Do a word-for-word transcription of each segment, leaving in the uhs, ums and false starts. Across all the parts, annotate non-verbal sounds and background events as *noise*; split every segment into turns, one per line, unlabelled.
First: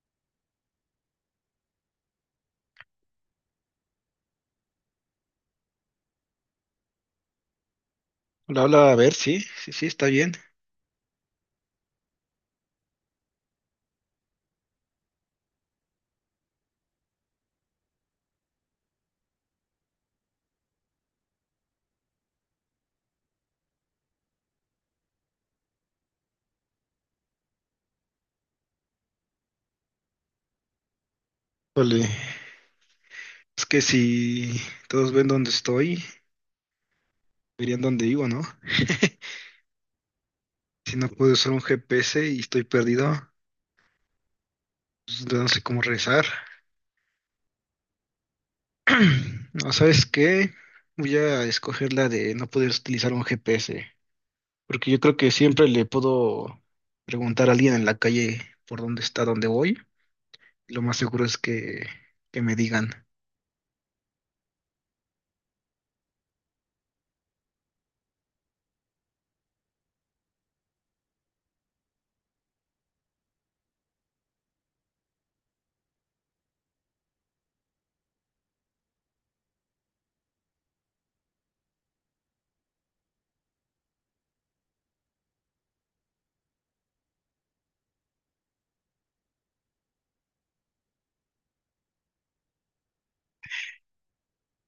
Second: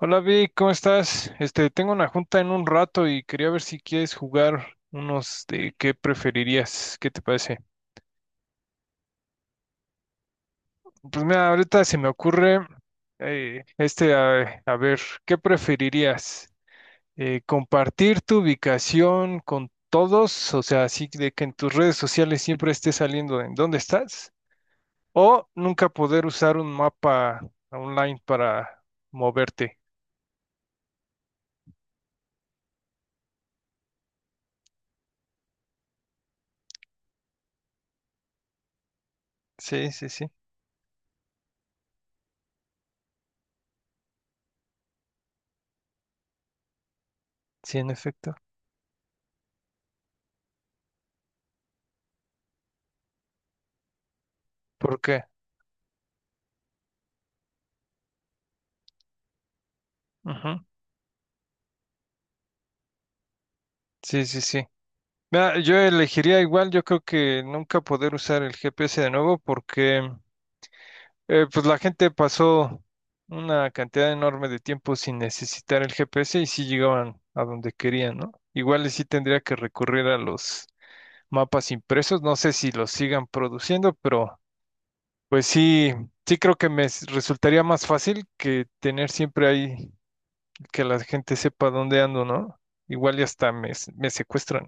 Hola Vic, ¿cómo estás? Este, tengo una junta en un rato y quería ver si quieres jugar unos de qué preferirías, ¿qué te parece?
Hola, hola, a ver, sí, sí, sí, está bien.
Pues mira, ahorita se me ocurre eh, este, a, a ver, ¿qué preferirías? Eh, ¿compartir tu ubicación con todos? O sea, así de que en tus redes sociales siempre esté saliendo de en dónde estás, o nunca poder usar un mapa online para moverte.
Híjole, es que si todos ven dónde estoy, verían dónde vivo, ¿no? *laughs*
Sí, sí, sí,
Si no puedo usar un G P S y estoy perdido, pues, no sé cómo regresar.
sí, en efecto.
*clears throat* No, ¿sabes qué? Voy a escoger la de no poder utilizar un G P S, porque yo
¿Por
creo
qué?
que siempre le puedo preguntar a alguien en la calle por dónde está, dónde voy.
Ujú.
Lo más seguro es que, que me digan.
Sí, sí, sí. Mira, yo elegiría igual, yo creo que nunca poder usar el G P S de nuevo porque eh, pues la gente pasó una cantidad enorme de tiempo sin necesitar el G P S y sí llegaban a donde querían, ¿no? Igual y sí tendría que recurrir a los mapas impresos, no sé si los sigan produciendo, pero pues sí, sí creo que me s- resultaría más fácil que tener siempre ahí que la gente sepa dónde ando, ¿no? Igual y hasta me, s- me secuestran.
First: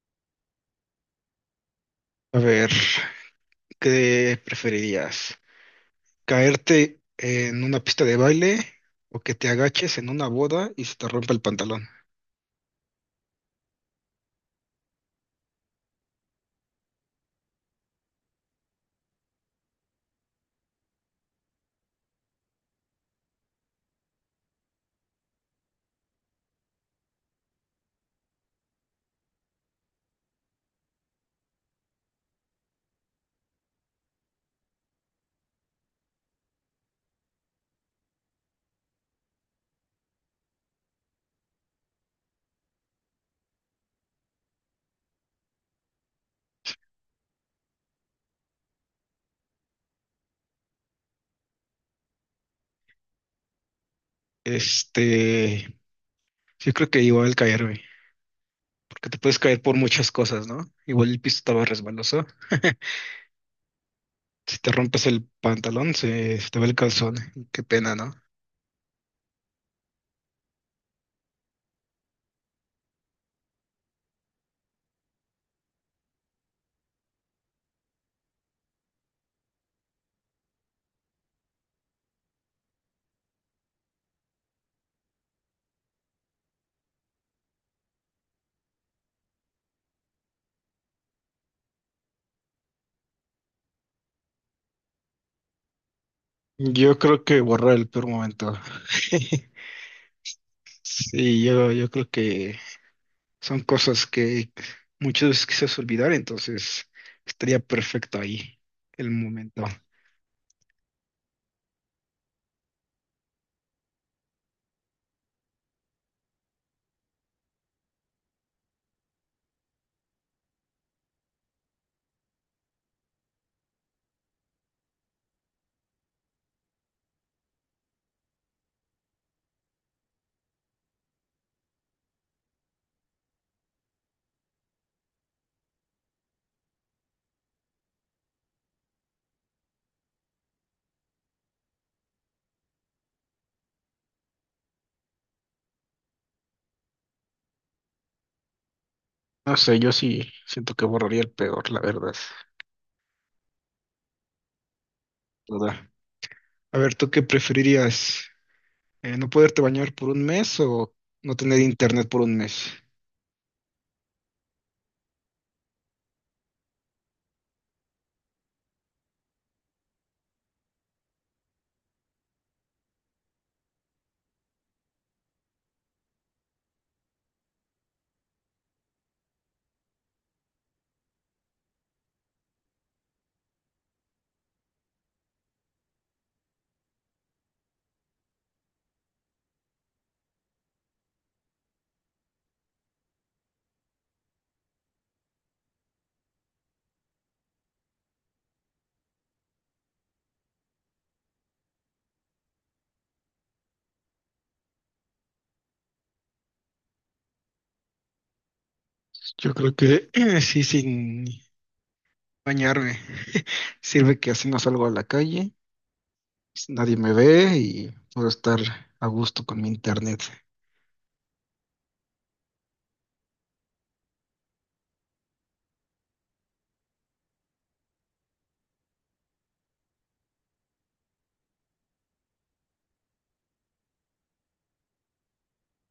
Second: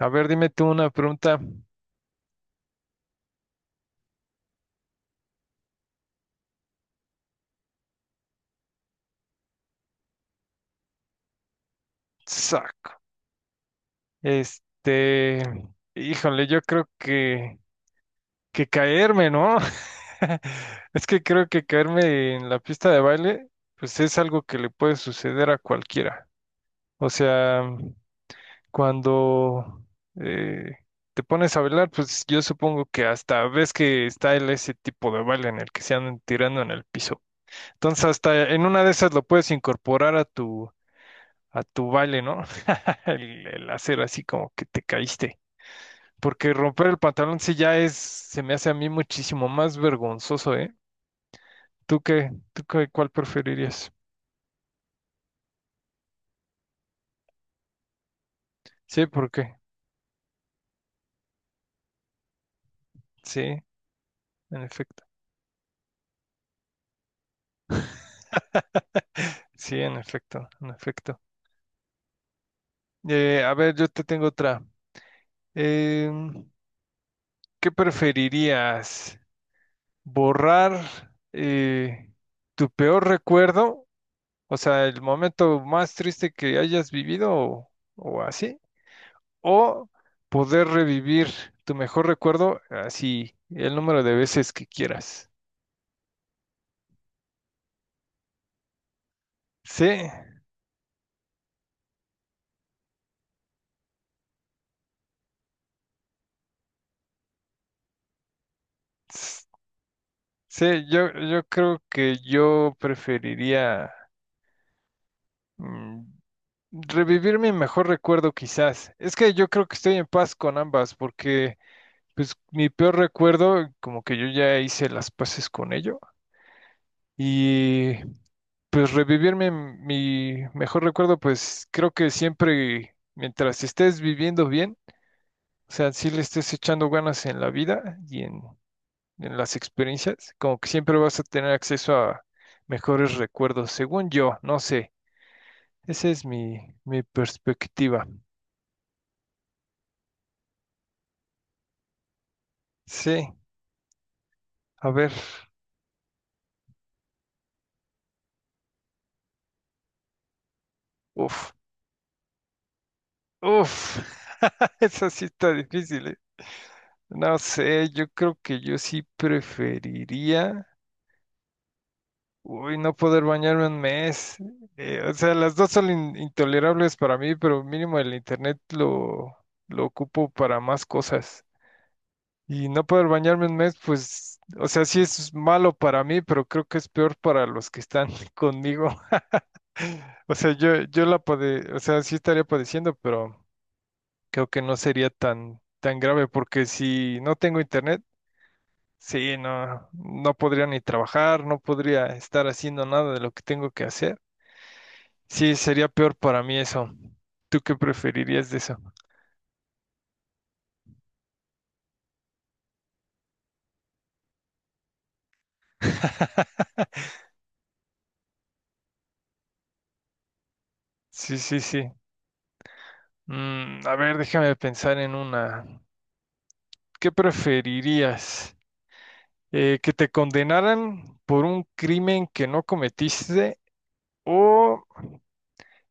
A ver, dime tú una pregunta.
A ver, ¿qué preferirías? ¿Caerte en una pista de baile o que te agaches en una boda y se te rompa el pantalón?
Sac. Este, híjole, yo creo que, que caerme, ¿no? *laughs* Es que creo que caerme en la pista de baile, pues es algo que le puede suceder a cualquiera. O sea, cuando eh, te pones a bailar, pues yo supongo que hasta ves que está el, ese tipo de baile en el que se andan tirando en el piso. Entonces, hasta en una de esas lo puedes incorporar a tu, a tu baile, ¿no? *laughs* El, el hacer así como que te caíste. Porque romper el pantalón sí ya es, se me hace a mí muchísimo más vergonzoso, ¿eh? ¿Tú qué? ¿Tú qué, ¿cuál preferirías?
Este, yo creo que igual caerme,
Sí,
porque te
¿por
puedes
qué?
caer por muchas cosas, ¿no? Igual el piso estaba resbaloso. *laughs*
Sí,
Si
en
te
efecto.
rompes el pantalón, se, se te va el calzón. Qué pena, ¿no?
Sí, en efecto, en efecto. Eh, a ver, yo te tengo otra. Em, ¿Qué preferirías? ¿Borrar eh, tu peor recuerdo? O sea, el momento más triste que hayas vivido o, o así, o poder revivir tu mejor recuerdo así el número de veces que quieras.
Yo creo que borrar el peor momento. *laughs*
Sí,
Sí, yo, yo creo que son cosas que muchas veces quisieras olvidar, entonces estaría perfecto ahí el
s-
momento.
sí, yo, yo creo que yo preferiría mm, revivir mi mejor recuerdo quizás. Es que yo creo que estoy en paz con ambas porque pues mi peor recuerdo como que yo ya hice las paces con ello y pues revivir mi, mi mejor recuerdo, pues creo que siempre mientras estés viviendo bien. O sea, si le estés echando ganas en la vida y en, en las experiencias, como que siempre vas a tener acceso a mejores recuerdos, según yo, no sé. Esa es mi, mi perspectiva.
No sé, yo sí siento que borraría el peor, la verdad.
Sí, a ver.
Toda. A ver, ¿tú qué preferirías? Eh, ¿no poderte bañar por un mes o no
Uf,
tener internet por un mes?
uf. *laughs* Esa sí está difícil, ¿eh? No sé, yo creo que yo sí preferiría, uy, no poder bañarme un mes. Eh, o sea, las dos son in- intolerables para mí, pero mínimo el internet lo, lo ocupo para más cosas. Y no poder bañarme un mes, pues, o sea, sí es malo para mí, pero creo que es peor para los que están *laughs* conmigo. O sea, yo, yo la pade, o sea, sí estaría padeciendo, pero creo que no sería tan, tan grave, porque si no tengo internet, sí, no, no podría ni trabajar, no podría estar haciendo nada de lo que tengo que hacer. Sí, sería peor para mí eso. ¿Tú qué preferirías de eso?
Yo creo que *clears throat* eh, sí, sin bañarme. *laughs* Sirve que así no salgo a la calle, nadie
*laughs*
me ve y puedo estar a gusto con mi internet.
Sí, sí, sí. Mm, a ver, déjame pensar en una. ¿Qué preferirías? Eh, ¿que te condenaran por un crimen que no cometiste o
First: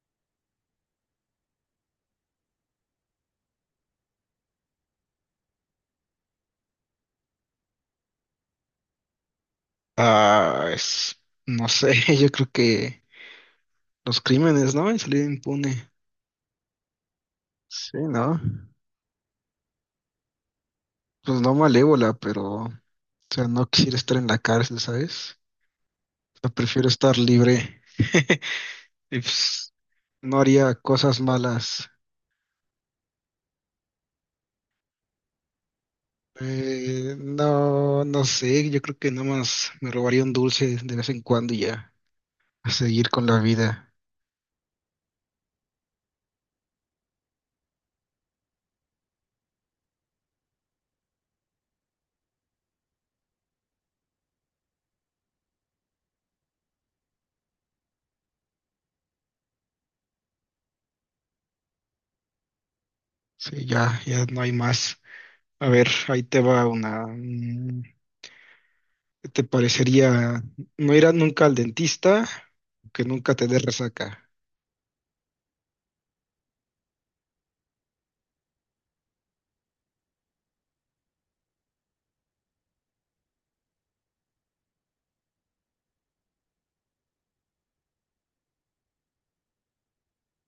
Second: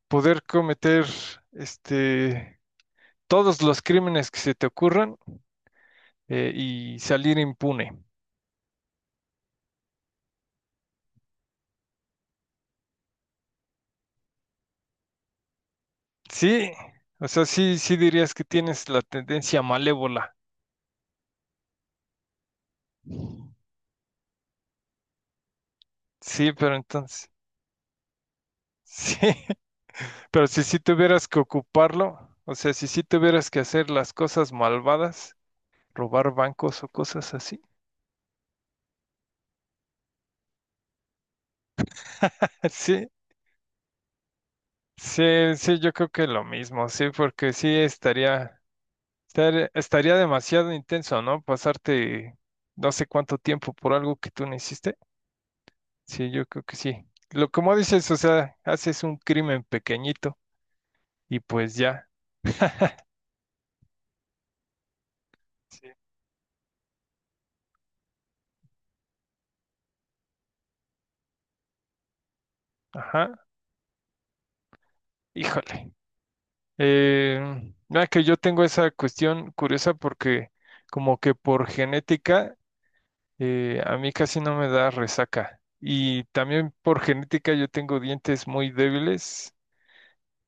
poder cometer este, todos los crímenes que se te ocurran eh, y salir impune?
Ah, es, no sé, *laughs* yo creo que los crímenes, ¿no? Y salir impune.
Sí, o sea, sí, sí
Sí,
dirías
¿no?
que tienes la tendencia malévola.
Pues no malévola, pero, o sea, no quiero estar en la cárcel, ¿sabes? O sea,
Sí, pero
prefiero estar
entonces,
libre. *laughs*
*laughs*
Y
sí,
pues, no
pero si
haría
sí
cosas
tuvieras que
malas.
ocuparlo, o sea, si sí tuvieras que hacer las cosas malvadas, robar bancos o
Eh,
cosas así,
no, no sé, yo creo que nomás me robaría un dulce de vez en cuando y ya.
*laughs*
A
sí.
seguir con la vida.
Sí, sí, yo creo que lo mismo, sí, porque sí estaría, estar- estaría demasiado intenso, ¿no? Pasarte no sé cuánto tiempo por algo que tú no hiciste. Sí, yo creo que sí. Lo como dices, o sea, haces un crimen pequeñito y pues ya.
Sí, ya, ya no hay más. A ver,
Sí.
ahí te va una. mm, ¿Qué te parecería no ir a nunca al dentista? Que
Ajá,
nunca te dé resaca.
híjole. Eh, mira que yo tengo esa cuestión curiosa porque como que por genética eh, a mí casi no me da resaca. Y también por genética yo tengo dientes muy débiles.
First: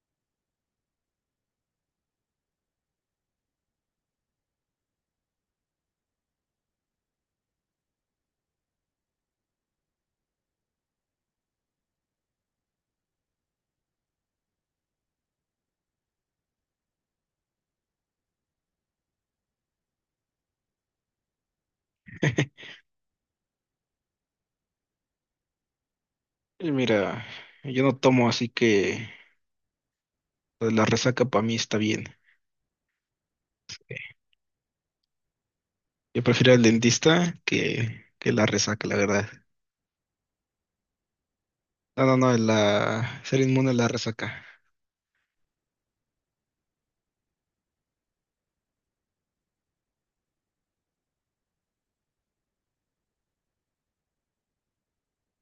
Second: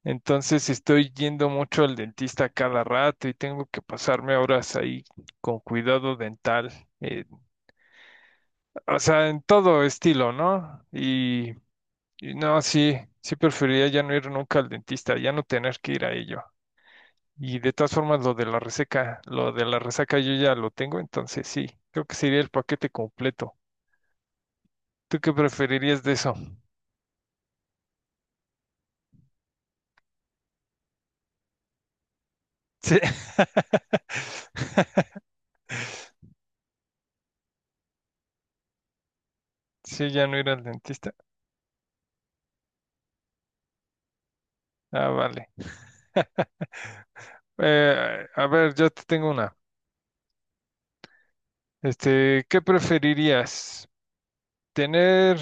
Entonces estoy yendo mucho al dentista cada rato y tengo que pasarme horas ahí con cuidado dental, eh, o sea, en todo estilo, ¿no? Y, y no, sí, sí preferiría ya no ir nunca al dentista, ya no tener que ir a ello. Y de todas formas, lo de la reseca, lo de la resaca yo ya lo tengo, entonces sí, creo que sería el paquete completo. ¿Tú qué preferirías de eso?
Y mira, yo no tomo, así que lo de la resaca para mí está bien.
Sí, *laughs*
Yo prefiero el dentista que, que la resaca, la verdad.
sí, ya no ir al dentista.
No, no, no, la, ser inmune a la resaca.
Ah, vale. Eh, a ver, yo te tengo una. Este, ¿qué preferirías? ¿Tener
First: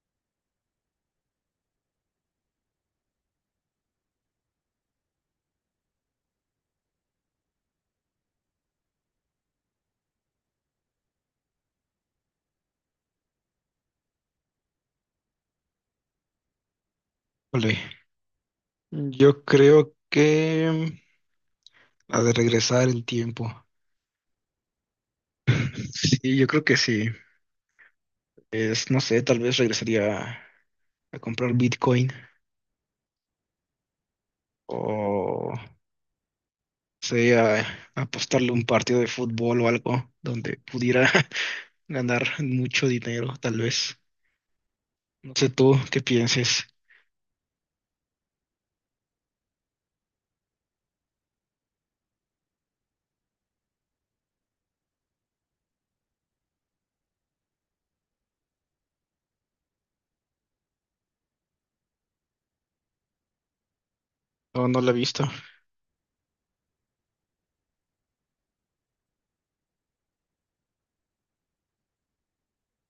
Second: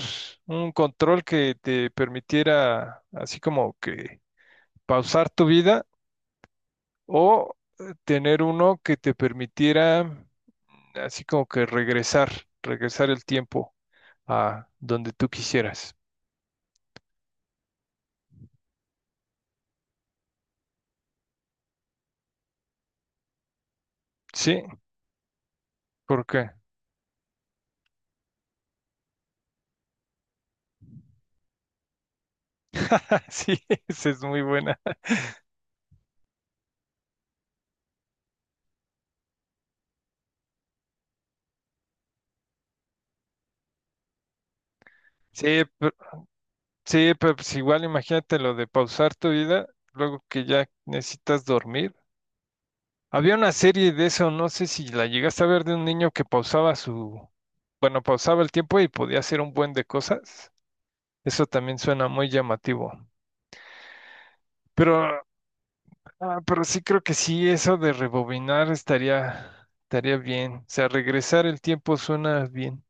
un control que te permitiera así como que pausar tu vida o eh, tener uno que te permitiera mm, así como que regresar, regresar el tiempo a donde tú quisieras?
Ole. Yo creo que la de regresar el tiempo.
¿Sí? ¿Por
Sí, yo
qué?
creo que sí. Es, no sé, tal vez regresaría a comprar Bitcoin,
*laughs* Sí, esa es muy buena.
o sea, a apostarle un partido de fútbol o algo donde pudiera *laughs* ganar mucho dinero, tal vez. No sé
Sí,
tú
pero,
qué pienses.
sí, pero pues igual imagínate lo de pausar tu vida, luego que ya necesitas dormir. Había una serie de eso, no sé si la llegaste a ver de un niño que pausaba su, bueno, pausaba el tiempo y podía hacer un buen de cosas. Eso también suena muy llamativo.
No, no la he
Pero,
visto.
ah, pero sí creo que sí, eso de rebobinar estaría, estaría bien. O sea, regresar el tiempo suena bien.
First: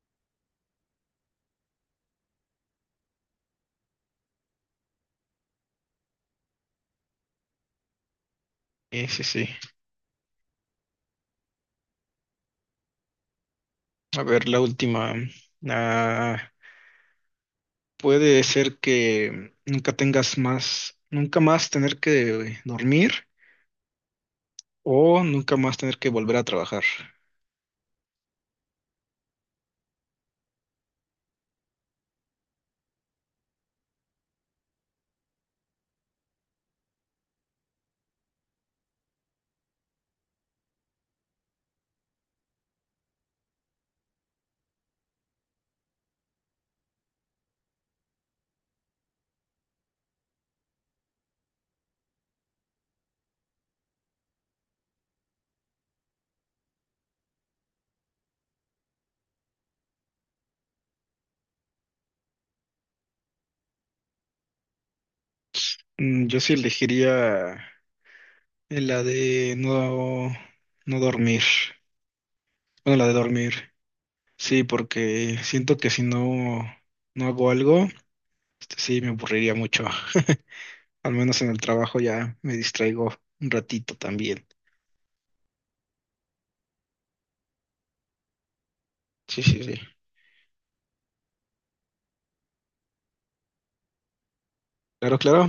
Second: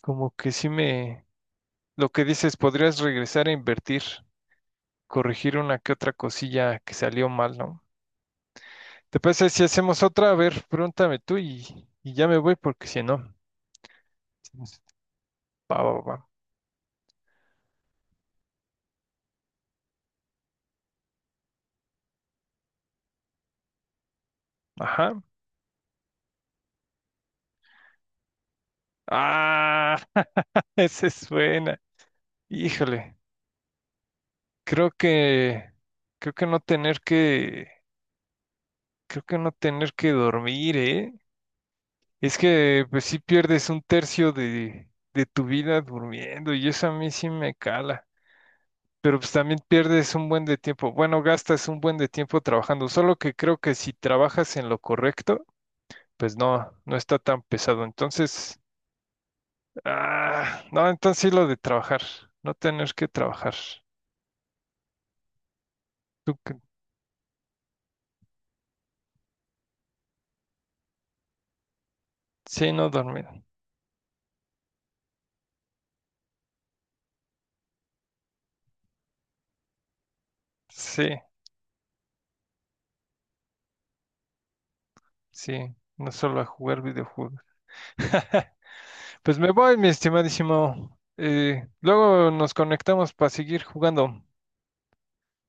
Como que sí me, lo que dices, podrías regresar a invertir, corregir una que otra cosilla que salió mal, ¿no?
Sí,
¿Te
sí, sí.
parece si hacemos otra? A ver, pregúntame tú y, y ya me voy porque si no.
A ver, la última.
Va, va, va.
Ah, puede ser que nunca tengas más, nunca más tener que dormir
Ajá.
o nunca más tener que volver a trabajar.
Ah, *laughs* ese suena. Híjole, creo que, creo que no tener que, creo que no tener que dormir, ¿eh? Es que pues sí pierdes un tercio de, de tu vida durmiendo y eso a mí sí me cala. Pero pues también pierdes un buen de tiempo. Bueno, gastas un buen de tiempo trabajando. Solo que creo que si trabajas en lo correcto, pues no, no está tan pesado. Entonces, ah, no, entonces sí lo de trabajar, no tener que trabajar.
Mm, Yo sí elegiría la de no, no dormir.
Sí, no
Bueno, la de
dormir.
dormir. Sí, porque siento que si no, no hago algo, este, sí me aburriría mucho. *laughs*
Sí,
Al menos en el trabajo ya me distraigo un ratito también.
sí. No solo a jugar videojuegos. *laughs* Pues
Sí,
me
sí, sí.
voy, mi estimadísimo. Eh, luego nos conectamos para seguir jugando.
Claro, claro.